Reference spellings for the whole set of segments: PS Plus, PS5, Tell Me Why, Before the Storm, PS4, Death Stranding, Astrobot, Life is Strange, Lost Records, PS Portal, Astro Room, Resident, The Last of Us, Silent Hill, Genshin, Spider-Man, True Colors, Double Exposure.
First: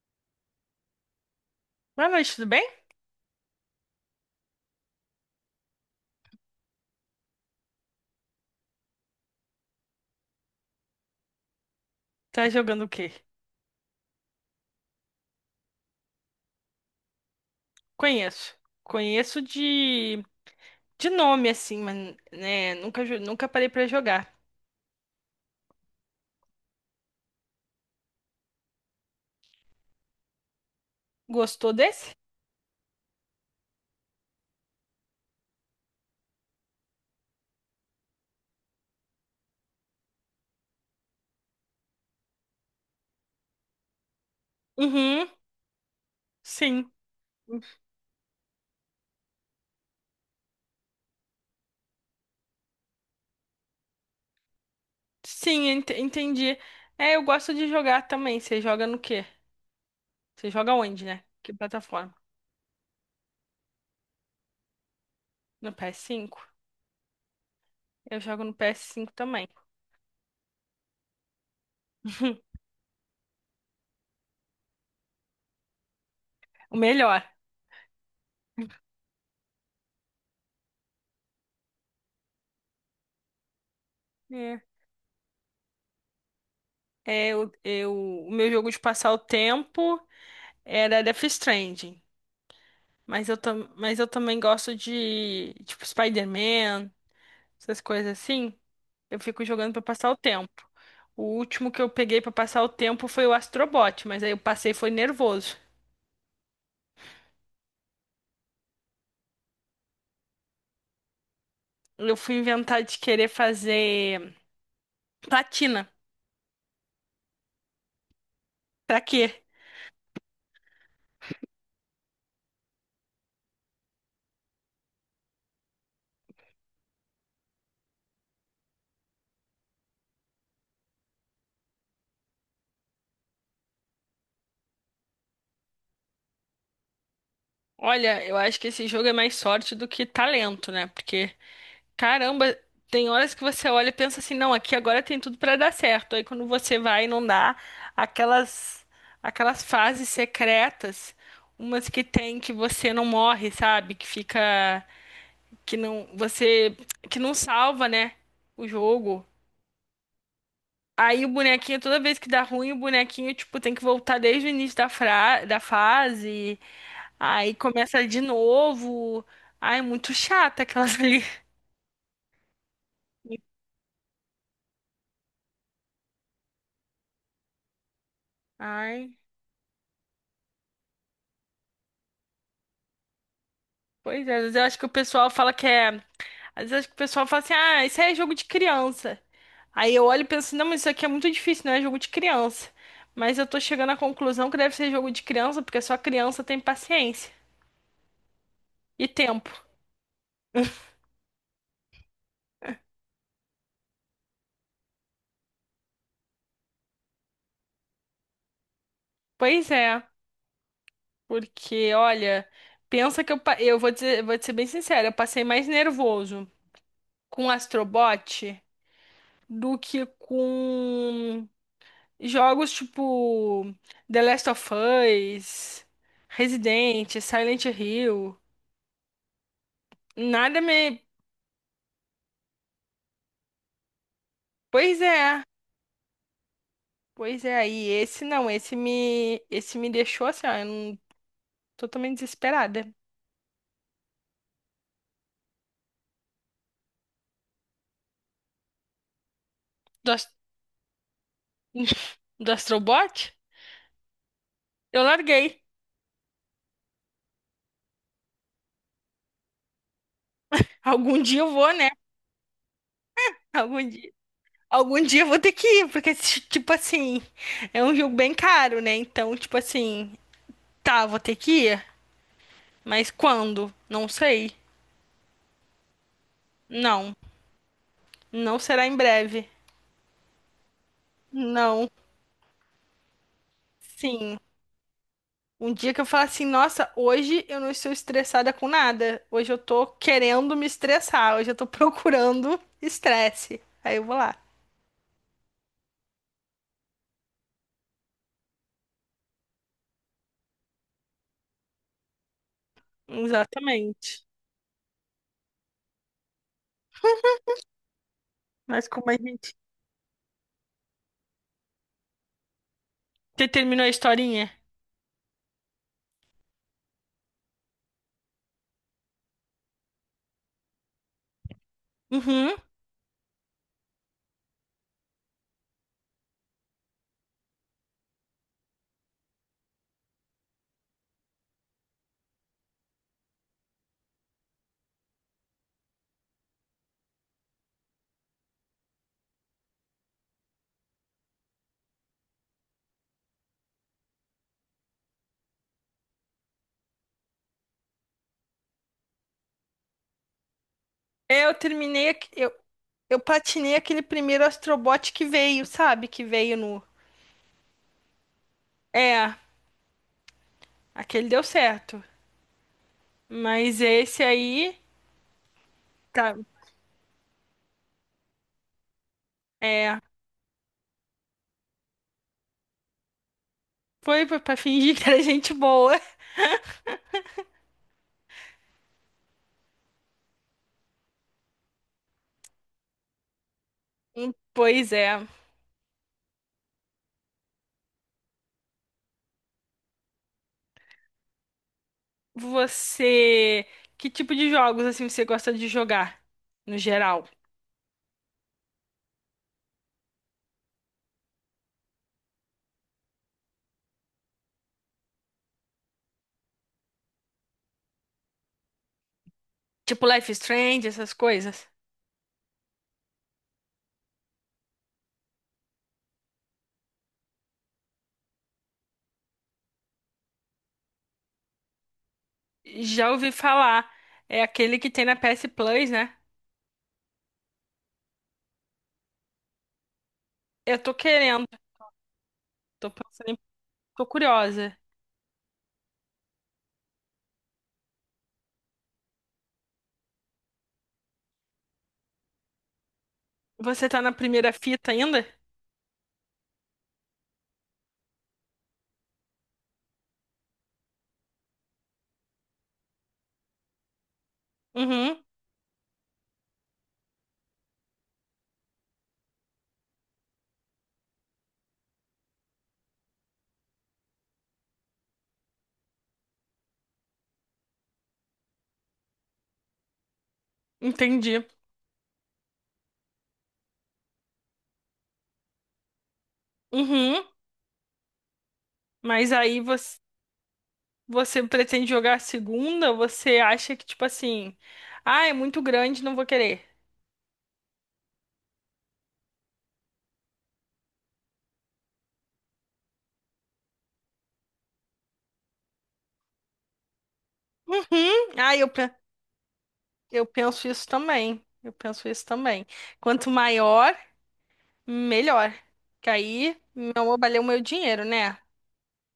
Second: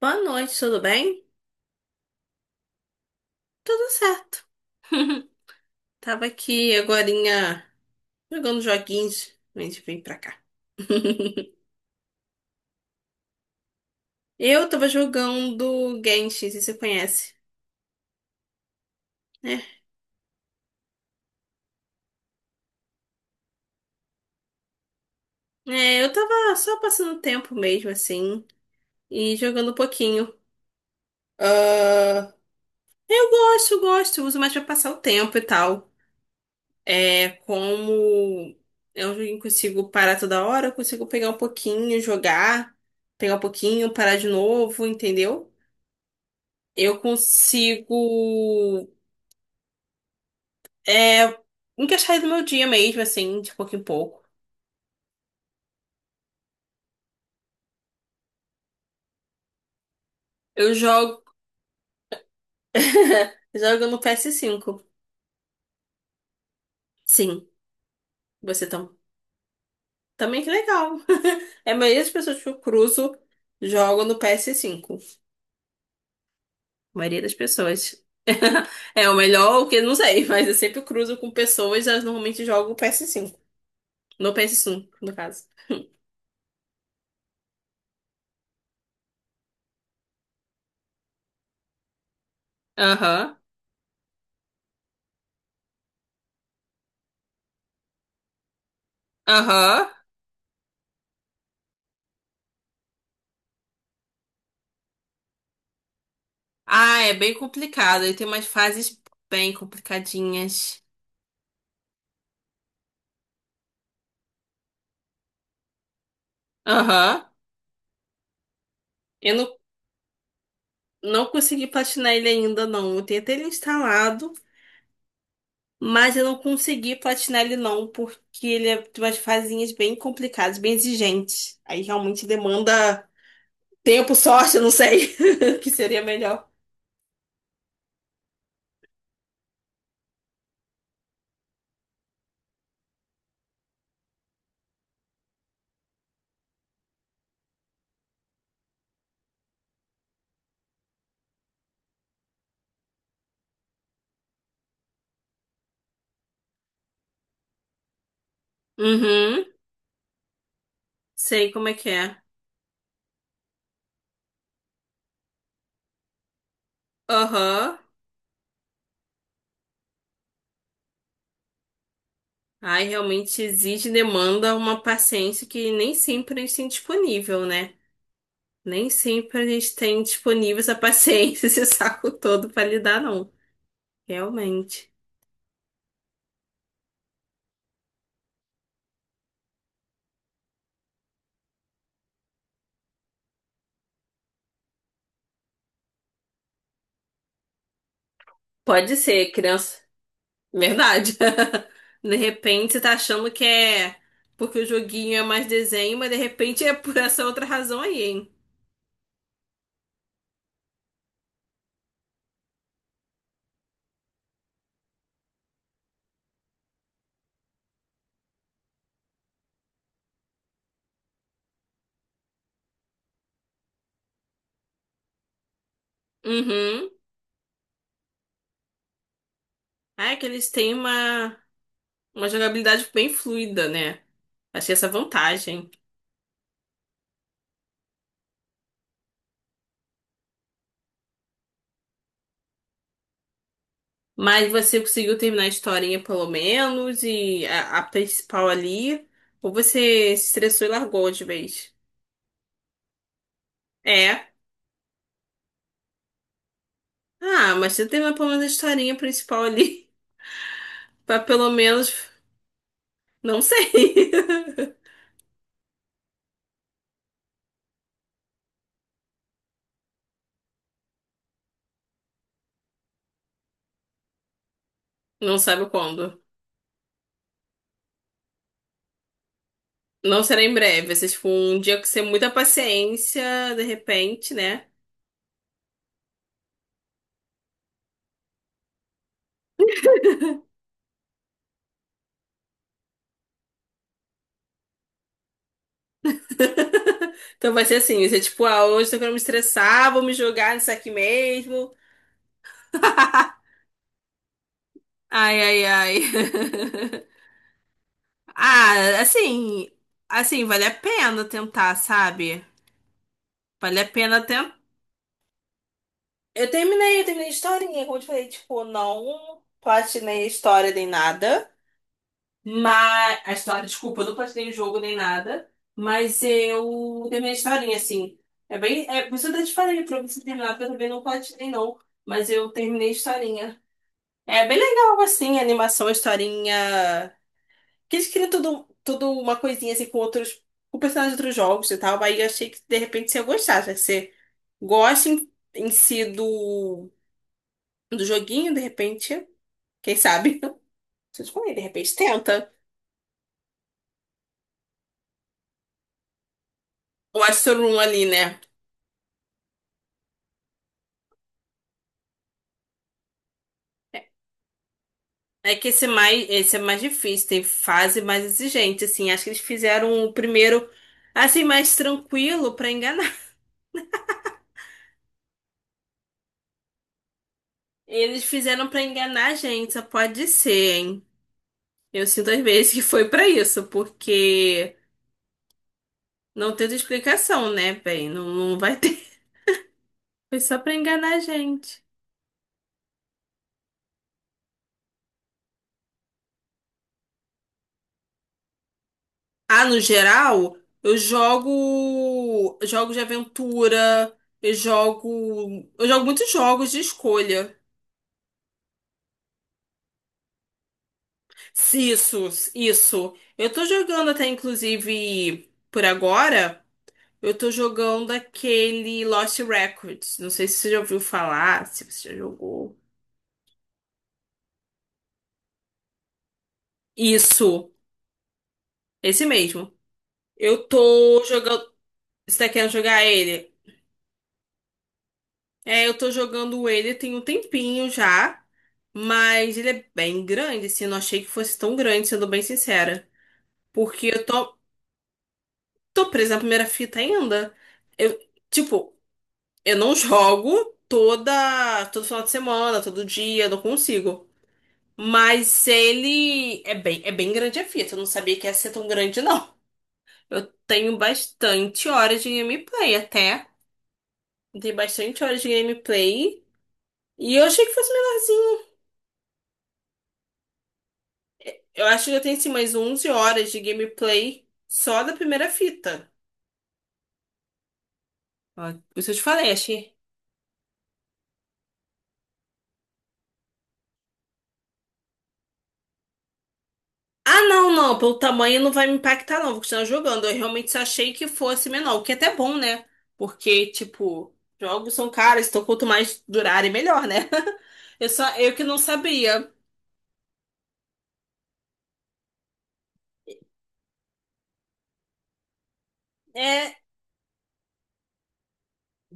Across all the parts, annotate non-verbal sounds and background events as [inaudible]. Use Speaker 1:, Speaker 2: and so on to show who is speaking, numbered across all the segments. Speaker 1: Boa noite, tudo bem?
Speaker 2: Boa noite, tudo bem?
Speaker 1: Tudo certo. Tava aqui agorinha jogando joguinhos antes de vir pra cá. [laughs]
Speaker 2: Tá jogando o quê?
Speaker 1: Eu tava jogando Genshin, se você conhece,
Speaker 2: Conheço. Conheço
Speaker 1: né?
Speaker 2: de nome, assim, mas né, nunca parei pra jogar.
Speaker 1: É, eu tava só passando tempo mesmo, assim, e jogando um pouquinho.
Speaker 2: Gostou desse?
Speaker 1: Ah, eu gosto, gosto, uso mais pra passar o tempo e tal. É, como é um joguinho que consigo parar toda hora, eu consigo pegar um pouquinho, jogar, pegar um pouquinho, parar de novo,
Speaker 2: Uhum,
Speaker 1: entendeu?
Speaker 2: sim.
Speaker 1: Eu consigo é, encaixar ele no meu dia mesmo, assim, de pouco em pouco.
Speaker 2: Sim, entendi. É, eu gosto de jogar também. Você joga no quê? Você
Speaker 1: Eu
Speaker 2: joga onde,
Speaker 1: jogo.
Speaker 2: né? Que plataforma?
Speaker 1: [laughs] Jogo no PS5.
Speaker 2: No PS5.
Speaker 1: Sim,
Speaker 2: Eu jogo no
Speaker 1: você
Speaker 2: ps
Speaker 1: tam...
Speaker 2: cinco também.
Speaker 1: também que legal. [laughs] É a maioria das pessoas que eu
Speaker 2: [laughs]
Speaker 1: cruzo jogam no PS5.
Speaker 2: O
Speaker 1: A maioria
Speaker 2: melhor.
Speaker 1: das pessoas. [laughs] É o melhor, o que eu não sei, [laughs] mas eu sempre cruzo com pessoas, elas normalmente jogam o PS5. No
Speaker 2: É.
Speaker 1: PS5, no caso.
Speaker 2: É, o meu jogo de passar o tempo era Death Stranding. Mas eu,
Speaker 1: Aham,
Speaker 2: tam, mas eu também gosto de, tipo, Spider-Man, essas coisas assim. Eu fico jogando pra
Speaker 1: aham.
Speaker 2: passar o tempo. O último que eu peguei pra passar o tempo foi o Astrobot, mas aí eu passei e foi nervoso.
Speaker 1: Ah, é bem complicado. Ele tem umas fases bem complicadinhas.
Speaker 2: Eu fui inventar de querer fazer platina.
Speaker 1: Aham.
Speaker 2: Pra
Speaker 1: Eu
Speaker 2: quê?
Speaker 1: não, não consegui platinar ele ainda, não. Eu tenho até ele instalado, mas eu não consegui platinar ele, não, porque ele é de umas fazinhas bem complicadas, bem exigentes. Aí realmente demanda tempo, sorte, eu não sei, [laughs] que seria melhor.
Speaker 2: Olha, eu acho que esse jogo é mais sorte do que talento, né? Porque caramba, tem horas que você olha e pensa assim, não, aqui agora tem tudo pra dar certo. Aí quando você vai e não dá, aquelas aquelas fases secretas, umas que tem que você não morre, sabe? Que fica que não você que não salva, né? O jogo.
Speaker 1: Uhum.
Speaker 2: Aí o
Speaker 1: Sei como é
Speaker 2: bonequinho,
Speaker 1: que
Speaker 2: toda vez
Speaker 1: é.
Speaker 2: que dá ruim, o bonequinho, tipo, tem que voltar desde o início da fase. Aí
Speaker 1: Aham.
Speaker 2: começa de novo. Ai, muito chata aquelas ali.
Speaker 1: Aí realmente
Speaker 2: [laughs]
Speaker 1: exige e demanda uma paciência que nem sempre a gente tem disponível, né? Nem
Speaker 2: Ai.
Speaker 1: sempre a gente tem disponível essa paciência, [laughs] esse saco todo pra lidar, não.
Speaker 2: Pois é, às vezes eu acho que o
Speaker 1: Realmente.
Speaker 2: pessoal fala que é. Às vezes eu acho que o pessoal fala assim, ah, isso aí é jogo de criança. Aí eu olho e penso, não, mas isso aqui é muito difícil, não é jogo de criança. Mas eu tô chegando à conclusão que deve ser jogo de criança, porque só criança tem paciência
Speaker 1: Pode
Speaker 2: e
Speaker 1: ser,
Speaker 2: tempo.
Speaker 1: criança. Verdade. [laughs] De repente você tá achando que é porque o joguinho é mais desenho, mas de repente é por essa outra razão aí, hein?
Speaker 2: Pois é, porque, olha, pensa que eu vou dizer, vou te ser bem sincera, eu passei mais nervoso com o Astrobot do que com jogos tipo The Last of Us,
Speaker 1: Uhum.
Speaker 2: Resident, Silent Hill,
Speaker 1: Ah, é que
Speaker 2: nada me.
Speaker 1: uma jogabilidade bem fluida, né? Achei essa
Speaker 2: Pois é,
Speaker 1: vantagem.
Speaker 2: pois é, aí esse não, esse me deixou assim, ó, eu não- totalmente desesperada.
Speaker 1: Mas você conseguiu terminar a historinha pelo menos e a principal ali? Ou
Speaker 2: Do,
Speaker 1: você se
Speaker 2: Ast-
Speaker 1: estressou e largou de vez?
Speaker 2: [laughs] do Astrobot?
Speaker 1: É.
Speaker 2: Eu larguei.
Speaker 1: Ah, mas você terminou pelo menos a historinha principal ali. [laughs]
Speaker 2: Algum
Speaker 1: Pra
Speaker 2: dia
Speaker 1: pelo
Speaker 2: eu vou, né?
Speaker 1: menos. Não
Speaker 2: Algum dia,
Speaker 1: sei. [laughs]
Speaker 2: algum dia eu vou ter que ir, porque, tipo assim, é um jogo bem caro, né? Então, tipo assim, tá, vou ter que ir, mas quando? Não sei.
Speaker 1: Não sabe quando.
Speaker 2: Não. Não será em breve.
Speaker 1: Não será em breve, vai ser tipo um dia que
Speaker 2: Não.
Speaker 1: você tem muita paciência, de repente,
Speaker 2: Sim.
Speaker 1: né?
Speaker 2: Um dia que eu falar assim, nossa, hoje eu não estou estressada com nada. Hoje eu tô querendo me estressar. Hoje eu tô procurando estresse. Aí eu vou lá.
Speaker 1: [laughs] Então vai ser assim, vai ser tipo, ah, hoje tô querendo me estressar, vou me jogar nisso aqui mesmo. [laughs]
Speaker 2: Exatamente.
Speaker 1: Ai, ai, ai. [laughs]
Speaker 2: Mas
Speaker 1: Ah,
Speaker 2: como a gente.
Speaker 1: assim, assim, vale a pena tentar, sabe?
Speaker 2: Você
Speaker 1: Vale
Speaker 2: terminou
Speaker 1: a
Speaker 2: a
Speaker 1: pena tentar.
Speaker 2: historinha?
Speaker 1: Eu terminei a historinha, como eu te falei, tipo, não platinei a história nem nada.
Speaker 2: Uhum.
Speaker 1: Mas a história, desculpa, eu não platinei o jogo nem nada, mas eu terminei a historinha, assim. É bem. É, por isso eu até te falei pra você terminar, porque eu também não platinei, não. Mas eu terminei a historinha. É bem legal, assim, a animação, a historinha. Que eles criam tudo, tudo uma coisinha assim com outros. Com personagens de outros jogos e tal. Aí eu achei que de repente você ia gostar, já que você gosta em si do joguinho, de repente. Quem sabe? [laughs] Vocês falam
Speaker 2: Eu
Speaker 1: aí, de repente
Speaker 2: terminei. aqu- Eu,
Speaker 1: tenta.
Speaker 2: eu platinei aquele primeiro Astrobot que veio, sabe? Que veio no.
Speaker 1: O Astro Room ali, né?
Speaker 2: É, aquele deu certo. Mas esse aí.
Speaker 1: É que esse,
Speaker 2: Tá.
Speaker 1: esse é mais difícil, tem fase mais exigente, assim. Acho que eles
Speaker 2: É.
Speaker 1: fizeram o primeiro, assim, mais tranquilo pra enganar. [laughs]
Speaker 2: Foi pra fingir que era gente boa.
Speaker 1: Eles fizeram pra enganar a gente, só pode ser, hein? Eu sinto às vezes que foi pra isso, porque
Speaker 2: Pois é.
Speaker 1: não teve explicação, né, bem? Não vai ter. [laughs] Foi só pra enganar a gente.
Speaker 2: Você, que tipo de jogos assim você gosta de jogar no geral?
Speaker 1: Ah, no geral, eu jogo jogos de aventura, eu jogo muitos jogos de escolha.
Speaker 2: Tipo Life is Strange, essas coisas?
Speaker 1: Se Isso, isso. Eu tô jogando até, inclusive, por agora, eu tô jogando aquele Lost Records. Não sei se você já ouviu falar, se você já jogou.
Speaker 2: Já ouvi falar, é aquele que tem na PS Plus, né?
Speaker 1: Isso, esse mesmo. Eu
Speaker 2: Eu tô
Speaker 1: tô
Speaker 2: querendo,
Speaker 1: jogando. Você tá querendo
Speaker 2: tô
Speaker 1: jogar
Speaker 2: pensando,
Speaker 1: ele?
Speaker 2: tô curiosa.
Speaker 1: É, eu tô jogando ele tem um tempinho já, mas ele é bem grande, assim. Eu não achei que fosse tão grande, sendo bem sincera.
Speaker 2: Você tá
Speaker 1: Porque
Speaker 2: na
Speaker 1: eu
Speaker 2: primeira
Speaker 1: tô,
Speaker 2: fita ainda?
Speaker 1: tô presa na primeira fita ainda. Eu, tipo. Eu não jogo todo final de semana, todo dia, não consigo.
Speaker 2: Uhum,
Speaker 1: Mas ele é é bem grande a fita. Eu não sabia que ia ser tão grande, não. Eu tenho bastante horas de gameplay até. Eu tenho bastante horas de gameplay. E eu achei que fosse menorzinho.
Speaker 2: entendi.
Speaker 1: Eu acho que eu tenho assim mais 11 horas de gameplay só da primeira fita.
Speaker 2: Uhum,
Speaker 1: Ó, por isso eu te
Speaker 2: mas
Speaker 1: falei,
Speaker 2: aí
Speaker 1: achei.
Speaker 2: você pretende jogar a segunda? Você acha que tipo assim, ah, é muito grande, não vou querer.
Speaker 1: Ah, não, pelo tamanho não vai me impactar, não. Vou continuar jogando. Eu realmente achei que fosse menor, o que é até bom, né? Porque, tipo, jogos são caros, então quanto mais durarem, melhor, né? [laughs] Eu só,
Speaker 2: Uhum.
Speaker 1: eu
Speaker 2: Ah,
Speaker 1: que
Speaker 2: eu,
Speaker 1: não
Speaker 2: pe-
Speaker 1: sabia.
Speaker 2: Eu penso isso também. Eu penso isso também. Quanto maior, melhor. Que aí
Speaker 1: É,
Speaker 2: não valeu o meu dinheiro, né?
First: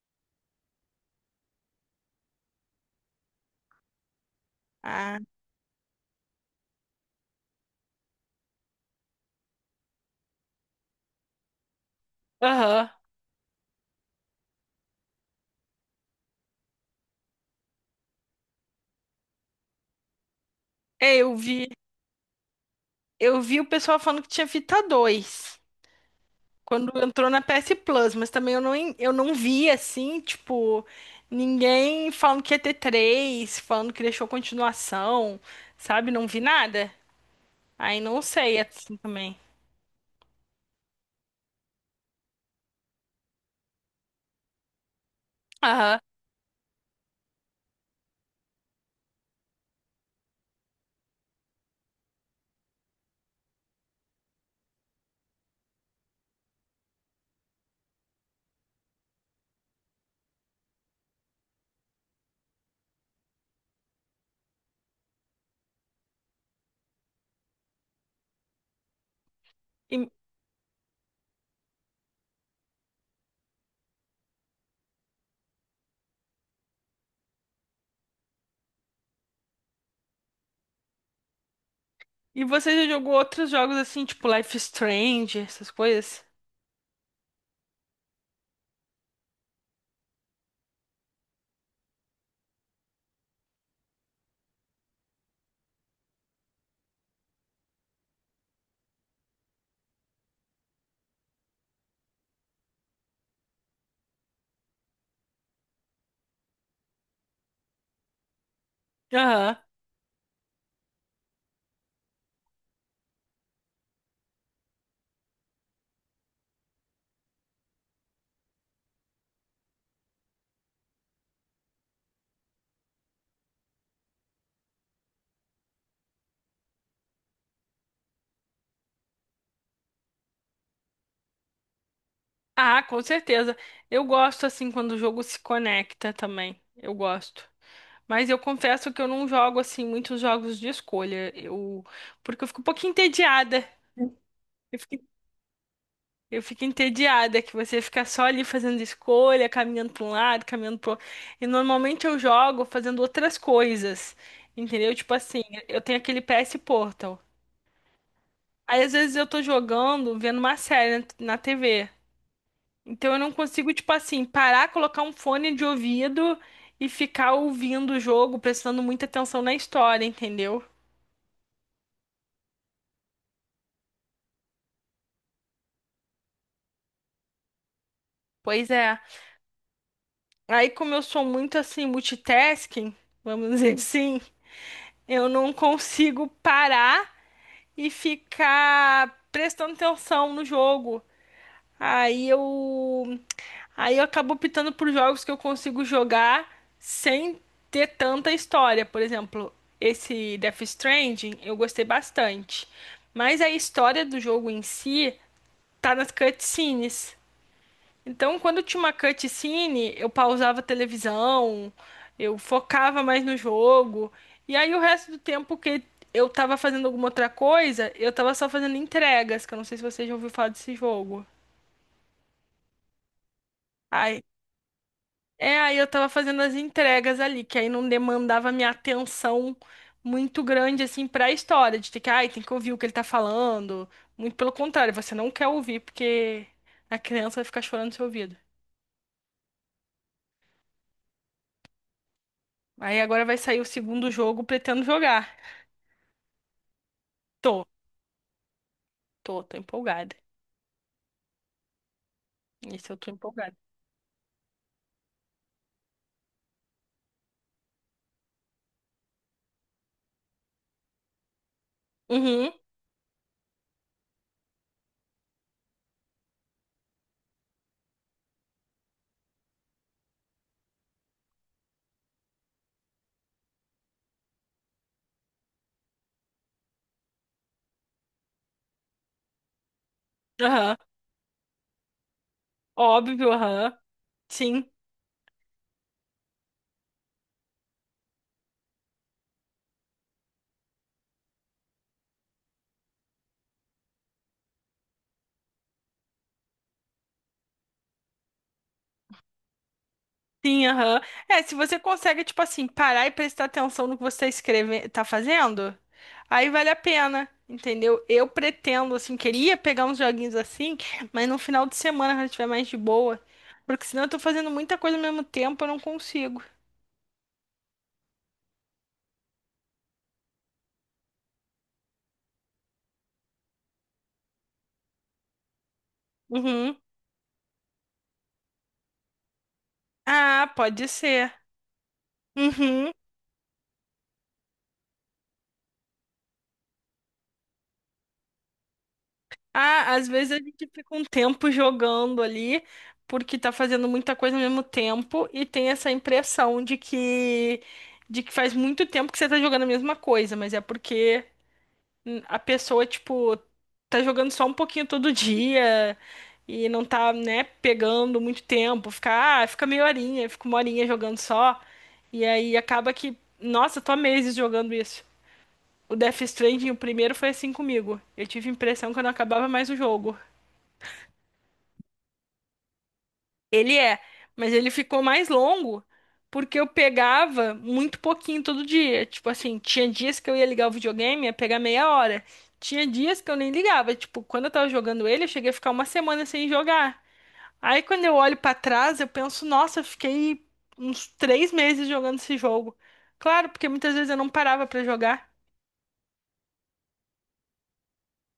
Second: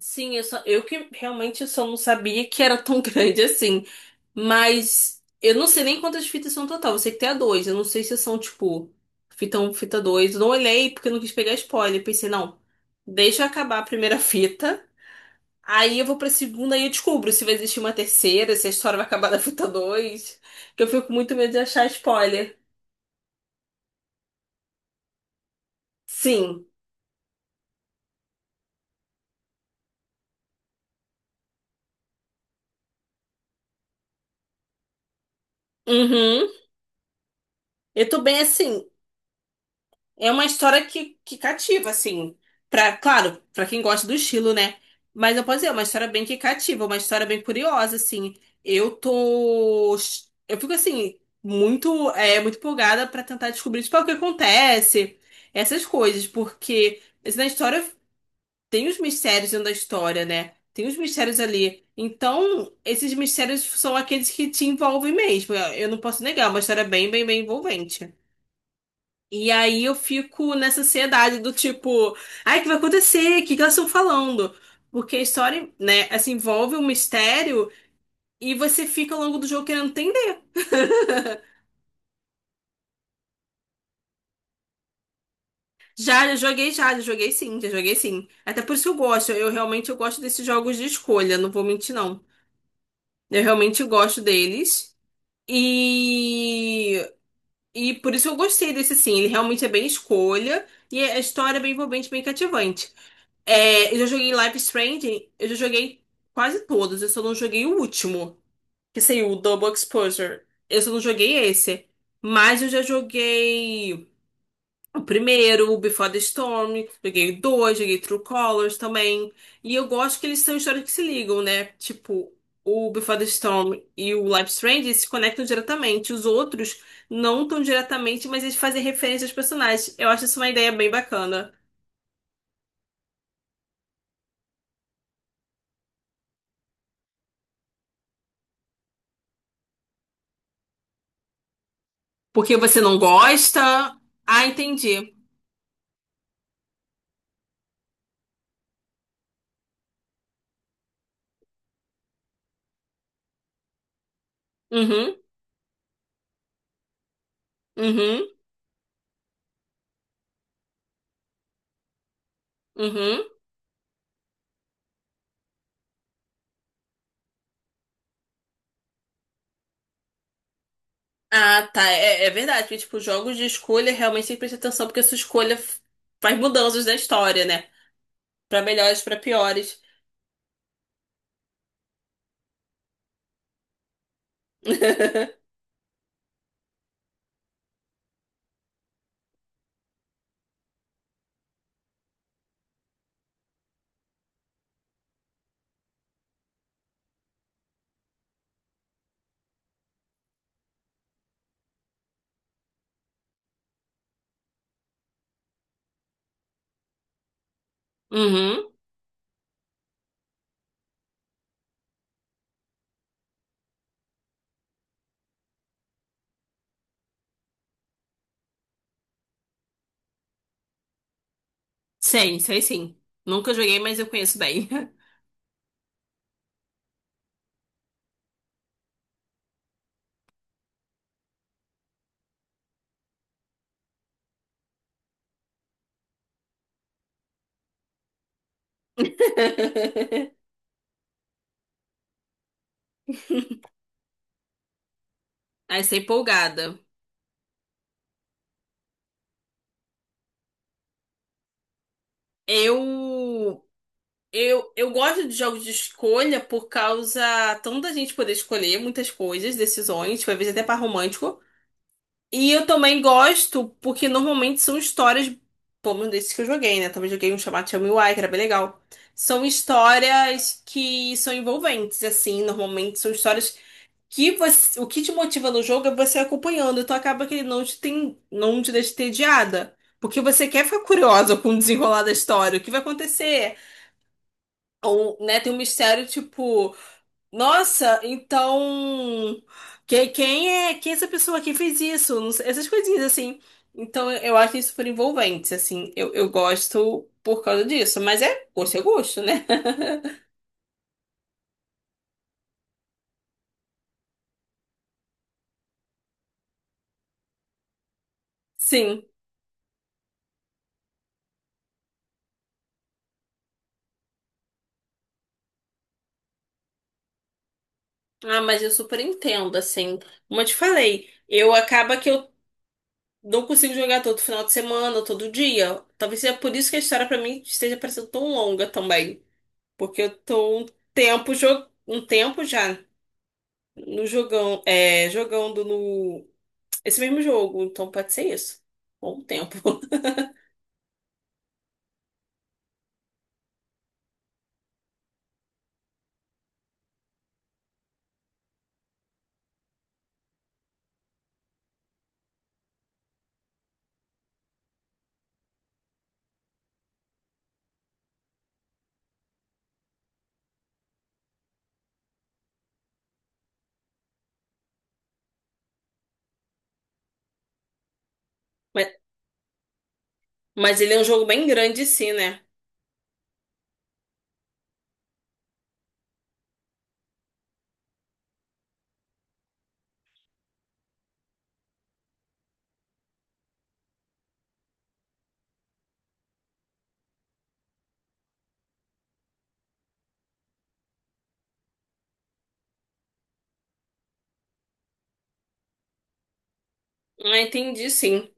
Speaker 1: sim, eu só, eu que realmente só não sabia que era tão [laughs] grande assim.
Speaker 2: Ah,
Speaker 1: Mas eu não sei nem quantas fitas são no total. Eu sei que tem a dois. Eu não sei se são, tipo, fita um, fita 2. Eu não olhei porque eu não quis pegar spoiler. Pensei, não,
Speaker 2: aham.
Speaker 1: deixa eu acabar a primeira [laughs] fita. Aí eu vou pra segunda e eu descubro se vai existir uma terceira, se a história vai acabar na fita dois. Que eu fico com
Speaker 2: É, eu
Speaker 1: muito medo de
Speaker 2: vi,
Speaker 1: achar spoiler.
Speaker 2: eu vi o pessoal falando que tinha Vita 2
Speaker 1: Sim.
Speaker 2: quando entrou na PS Plus, mas também eu não vi assim, tipo, ninguém falando que ia ter 3, falando que deixou continuação, sabe? Não vi
Speaker 1: Uhum.
Speaker 2: nada. Aí
Speaker 1: Eu tô
Speaker 2: não
Speaker 1: bem
Speaker 2: sei
Speaker 1: assim.
Speaker 2: assim também.
Speaker 1: É uma história que cativa, assim. Pra, claro, pra quem gosta do estilo, né? Mas eu posso dizer, é uma
Speaker 2: Aham.
Speaker 1: história bem que cativa, uma história bem curiosa, assim. Eu tô. Eu fico assim, muito, muito empolgada pra tentar descobrir, tipo, ah, o que acontece, essas coisas, porque. Assim, na história tem os mistérios dentro da história, né? Tem os mistérios ali. Então, esses mistérios são aqueles que te envolvem mesmo. Eu não posso negar, é uma história bem envolvente. E aí eu fico nessa ansiedade do tipo, ai, o que vai acontecer? O que que elas estão falando? Porque a história, né, assim, envolve um mistério e você fica ao longo do jogo querendo entender. [laughs]
Speaker 2: E você já jogou outros jogos assim, tipo Life is Strange, essas coisas?
Speaker 1: Já joguei sim, já joguei sim. Até por isso que eu gosto. Eu realmente eu gosto desses jogos de escolha, não vou mentir, não. Eu realmente gosto deles. E, e por isso eu gostei desse sim. Ele realmente é bem escolha. E a história é bem envolvente, bem cativante. É, eu já joguei Life is Strange, eu já joguei quase todos. Eu só não joguei o último, que saiu o
Speaker 2: Aham.
Speaker 1: Double Exposure. Eu só não joguei esse. Mas eu já joguei. O primeiro, o Before the Storm, joguei o dois, joguei True Colors também. E eu gosto que eles são histórias que se ligam, né? Tipo, o Before the Storm e o Life is Strange se conectam diretamente. Os outros não tão diretamente, mas eles fazem referência aos personagens. Eu acho isso uma ideia bem bacana.
Speaker 2: Ah, com certeza. Eu gosto assim quando o jogo se conecta também. Eu gosto. Mas eu confesso que eu não jogo assim muitos jogos de escolha. Eu porque eu
Speaker 1: Porque
Speaker 2: fico um
Speaker 1: você
Speaker 2: pouquinho
Speaker 1: não
Speaker 2: entediada.
Speaker 1: gosta? Ah,
Speaker 2: Eu fico,
Speaker 1: entendi.
Speaker 2: eu fico entediada que você fica só ali fazendo escolha, caminhando para um lado, caminhando pro outro. E normalmente eu jogo fazendo outras coisas. Entendeu? Tipo
Speaker 1: Uhum,
Speaker 2: assim, eu tenho aquele PS Portal.
Speaker 1: uhum,
Speaker 2: Aí às vezes eu tô jogando, vendo uma série na TV. Então eu
Speaker 1: uhum.
Speaker 2: não consigo, tipo assim, parar, colocar um fone de ouvido e ficar ouvindo o jogo, prestando muita atenção na história, entendeu?
Speaker 1: Ah, tá. É, é verdade. Porque, tipo, jogos de escolha realmente tem que prestar atenção, porque a sua faz mudanças na história, né? Pra
Speaker 2: Pois é.
Speaker 1: melhores, pra piores.
Speaker 2: Aí como eu sou muito assim, multitasking, vamos dizer assim, eu
Speaker 1: [laughs]
Speaker 2: não consigo parar e ficar prestando atenção no jogo. Aí eu aí eu acabo optando por jogos que eu consigo jogar sem ter tanta história. Por exemplo, esse Death Stranding eu gostei bastante. Mas a história do jogo em si tá nas cutscenes. Então, quando
Speaker 1: Uhum.
Speaker 2: tinha uma cutscene, eu pausava a televisão, eu focava mais no jogo. E aí o resto do tempo que eu tava fazendo alguma outra coisa, eu tava só fazendo entregas, que eu não sei se você já ouviu falar desse jogo.
Speaker 1: Sei, sei sim. Nunca joguei, mas eu
Speaker 2: Ai
Speaker 1: conheço bem.
Speaker 2: É, aí eu tava fazendo as entregas ali, que aí não demandava minha atenção muito grande, assim, pra história, de ter que, ai, tem que ouvir o que ele tá falando. Muito pelo contrário, você não quer ouvir, porque a criança vai ficar chorando no seu ouvido.
Speaker 1: [laughs]
Speaker 2: Aí agora vai sair o segundo jogo, pretendo jogar.
Speaker 1: Aí sei empolgada.
Speaker 2: Tô, tô empolgada. Esse eu tô empolgada.
Speaker 1: Eu, eu gosto de jogos de escolha por causa tanto da gente poder escolher muitas coisas, decisões, tipo, às vezes até par romântico. E
Speaker 2: Uhum,
Speaker 1: eu também gosto porque normalmente são histórias, pelo menos desses que eu joguei, né? Também joguei um chamado Tell Me Why, que era bem legal. São histórias que são envolventes, assim, normalmente são histórias que o que te motiva no jogo é você acompanhando, então acaba que ele não te tem, não te deixa entediada. Porque você quer
Speaker 2: aham,
Speaker 1: ficar curiosa com o desenrolar da história, o que vai
Speaker 2: óbvio,
Speaker 1: acontecer?
Speaker 2: aham, sim.
Speaker 1: Ou, né, tem um mistério tipo, nossa, então quem é essa pessoa? Quem fez isso? Não sei, essas coisinhas assim. Então eu acho isso super envolvente, assim, eu gosto por causa disso, mas é gosto, né? [laughs]
Speaker 2: Sim, aham. É, se você consegue, tipo assim, parar e prestar atenção no que você tá fazendo, aí vale a pena, entendeu? Eu pretendo,
Speaker 1: Sim.
Speaker 2: assim, queria pegar uns joguinhos assim, mas no final de semana, quando eu estiver mais de boa, porque senão eu tô fazendo muita coisa ao mesmo tempo, eu não consigo.
Speaker 1: Ah, mas eu super entendo, assim. Como eu te falei, eu acaba que eu não consigo jogar todo final de semana, todo dia. Talvez seja por isso que
Speaker 2: Uhum.
Speaker 1: a história pra mim esteja parecendo tão longa também. Porque eu
Speaker 2: Ah,
Speaker 1: tô
Speaker 2: pode ser.
Speaker 1: um tempo já
Speaker 2: Uhum.
Speaker 1: no jogão, jogando no esse mesmo jogo, então pode ser isso. Bom tempo.
Speaker 2: Ah,
Speaker 1: [laughs]
Speaker 2: às vezes a gente fica um tempo jogando ali, porque tá fazendo muita coisa ao mesmo tempo e tem essa impressão de que faz muito tempo que você tá jogando a mesma coisa, mas é porque a pessoa, tipo, tá jogando só um pouquinho todo dia e não tá, né, pegando muito tempo, fica meia horinha, fica uma horinha jogando só. E aí acaba que, nossa, tô há meses jogando isso. O Death Stranding, o primeiro foi assim comigo. Eu tive a
Speaker 1: Mas,
Speaker 2: impressão que eu não acabava mais o jogo.
Speaker 1: mas ele é um jogo bem grande, sim, né?
Speaker 2: Ele é, mas ele ficou mais longo porque eu pegava muito pouquinho todo dia. Tipo assim, tinha dias que eu ia ligar o videogame, ia pegar meia hora. Tinha dias que eu nem ligava. Tipo, quando eu tava jogando ele, eu cheguei a ficar uma semana sem jogar. Aí quando eu olho pra trás, eu penso, nossa, eu fiquei uns 3 meses jogando esse jogo. Claro, porque muitas vezes eu não parava pra jogar.
Speaker 1: Ah, entendi, sim.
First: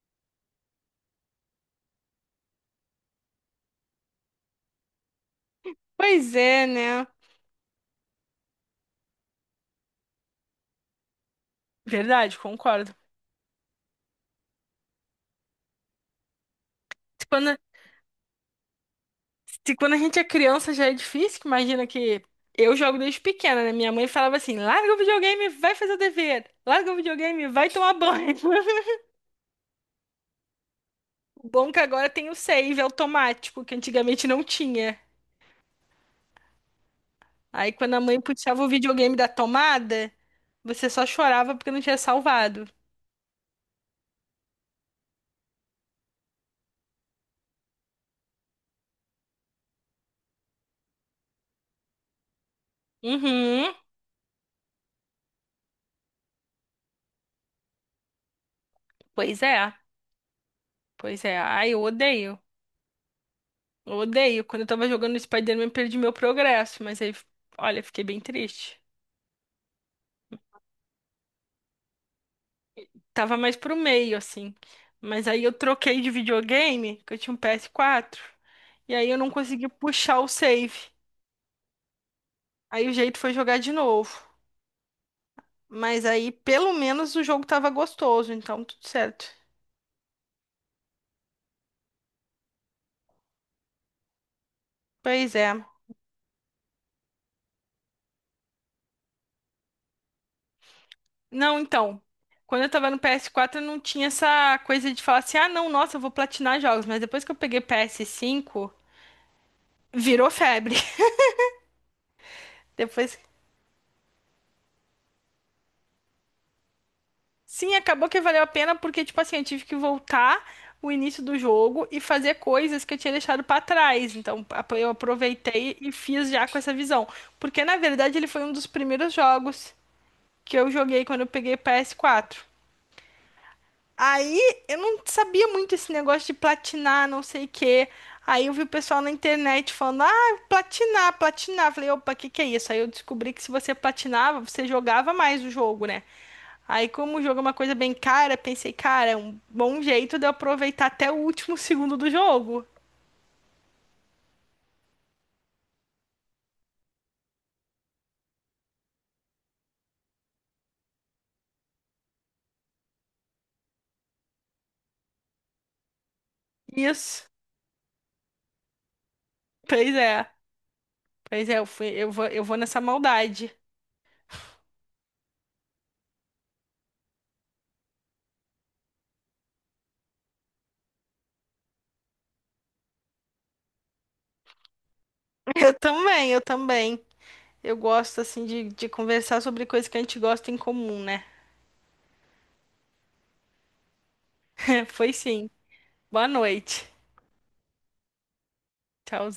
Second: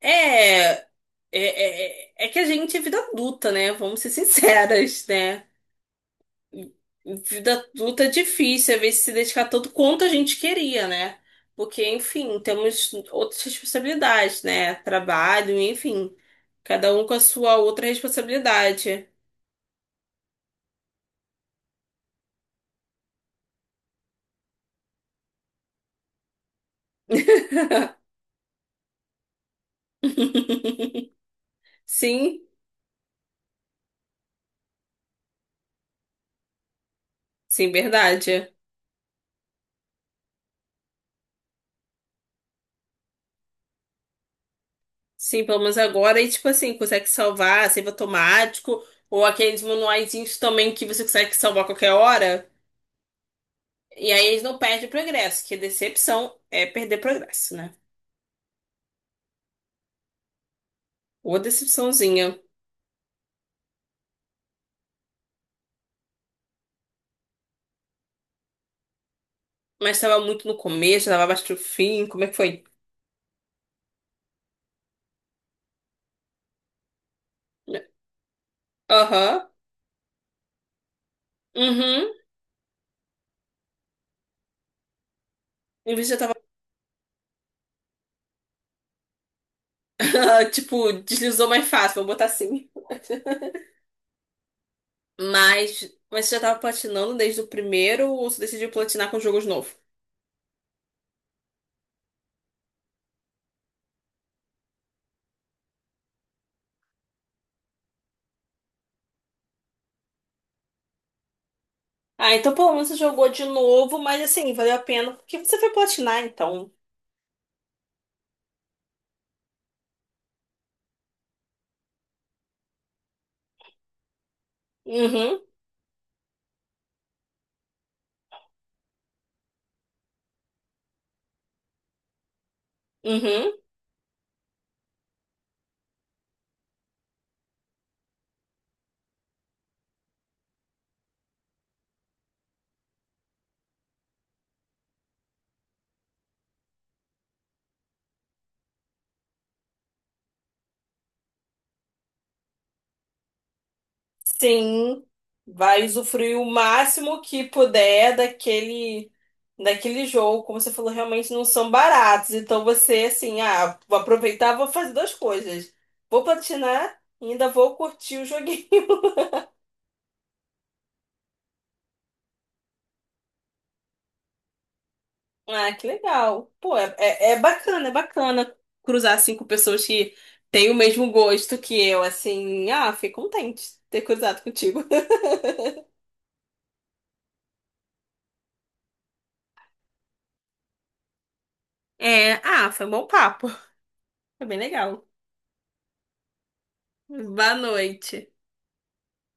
Speaker 1: É, é, é, é que a gente é vida adulta, né? Vamos ser sinceras, né?
Speaker 2: Pois é, né?
Speaker 1: Vida adulta é difícil, às vezes se dedicar tanto quanto a gente queria, né? Porque,
Speaker 2: Verdade,
Speaker 1: enfim, temos
Speaker 2: concordo.
Speaker 1: outras responsabilidades, né? Trabalho, enfim, cada um com a sua outra responsabilidade.
Speaker 2: Se quando a gente é criança já é difícil, que imagina que eu jogo desde pequena, né? Minha mãe falava assim: larga o videogame, vai fazer o dever. Larga o videogame, vai tomar banho. [laughs]
Speaker 1: [laughs]
Speaker 2: O bom é que agora tem o
Speaker 1: Sim,
Speaker 2: save automático, que antigamente não tinha.
Speaker 1: sim,
Speaker 2: Aí quando a mãe
Speaker 1: verdade.
Speaker 2: puxava o videogame da tomada, você só chorava porque não tinha salvado.
Speaker 1: Sim, pelo menos agora, e tipo assim, consegue salvar, save automático, ou aqueles manuaizinhos também que você consegue salvar a qualquer hora,
Speaker 2: Uhum.
Speaker 1: e aí eles não perdem progresso, que decepção é perder progresso, né?
Speaker 2: Pois é. Pois
Speaker 1: Ou
Speaker 2: é. Ai, eu
Speaker 1: decepçãozinha.
Speaker 2: odeio. Eu odeio. Quando eu tava jogando Spider-Man, perdi meu progresso, mas aí, olha, fiquei bem triste.
Speaker 1: Mas tava muito no começo, tava bastante o fim, como é que foi?
Speaker 2: Tava mais pro meio, assim. Mas aí eu troquei de videogame, que eu tinha um PS4. E aí eu não
Speaker 1: Aham.
Speaker 2: consegui puxar o save.
Speaker 1: Uhum.
Speaker 2: Aí o jeito foi jogar de novo.
Speaker 1: Em
Speaker 2: Mas
Speaker 1: vez de eu
Speaker 2: aí,
Speaker 1: tava.
Speaker 2: pelo menos, o jogo tava gostoso, então tudo certo.
Speaker 1: [laughs] Tipo, deslizou mais fácil, vou botar assim.
Speaker 2: Pois é.
Speaker 1: Mas, mas você já tava platinando desde o primeiro ou você decidiu platinar com jogos novos?
Speaker 2: Não, então. Quando eu tava no PS4 eu não tinha essa coisa de falar assim: ah, não, nossa, eu vou platinar jogos. Mas depois que eu peguei PS5, virou febre.
Speaker 1: Ah, então pelo
Speaker 2: [laughs]
Speaker 1: menos você
Speaker 2: Depois
Speaker 1: jogou de novo, mas assim, valeu a pena, porque você foi platinar, então.
Speaker 2: Sim, acabou que valeu a pena porque, tipo assim, eu tive que voltar o início do jogo e fazer coisas que eu tinha deixado pra trás. Então, eu
Speaker 1: Uhum,
Speaker 2: aproveitei e fiz já com essa visão. Porque, na verdade, ele foi um dos primeiros jogos que eu joguei quando eu peguei PS4.
Speaker 1: uhum.
Speaker 2: Aí, eu não sabia muito esse negócio de platinar, não sei o quê. Aí eu vi o pessoal na internet falando, ah, platinar, platinar. Falei, opa, o que que é isso? Aí eu descobri que se você platinava, você jogava mais o jogo, né? Aí, como o jogo é uma coisa bem cara, pensei, cara, é um bom jeito de eu aproveitar até o último segundo do jogo.
Speaker 1: Sim, vai usufruir o máximo que puder daquele jogo, como você falou, realmente não são baratos. Então você assim, ah, vou aproveitar, vou fazer duas coisas. Vou platinar
Speaker 2: Isso.
Speaker 1: e ainda vou curtir o joguinho. [laughs]
Speaker 2: Pois é. Pois é, eu vou nessa maldade.
Speaker 1: Ah, que legal. Pô, é bacana cruzar assim com pessoas que têm o mesmo gosto que eu, assim. Ah, fiquei contente de ter cruzado contigo.
Speaker 2: [laughs] Eu também, eu também. Eu gosto, assim, de conversar sobre coisas que a gente gosta em comum, né?
Speaker 1: [laughs] É, ah, foi um bom papo. Foi bem
Speaker 2: [laughs]
Speaker 1: legal.
Speaker 2: Foi sim. Boa noite.
Speaker 1: Boa noite.
Speaker 2: Tchau.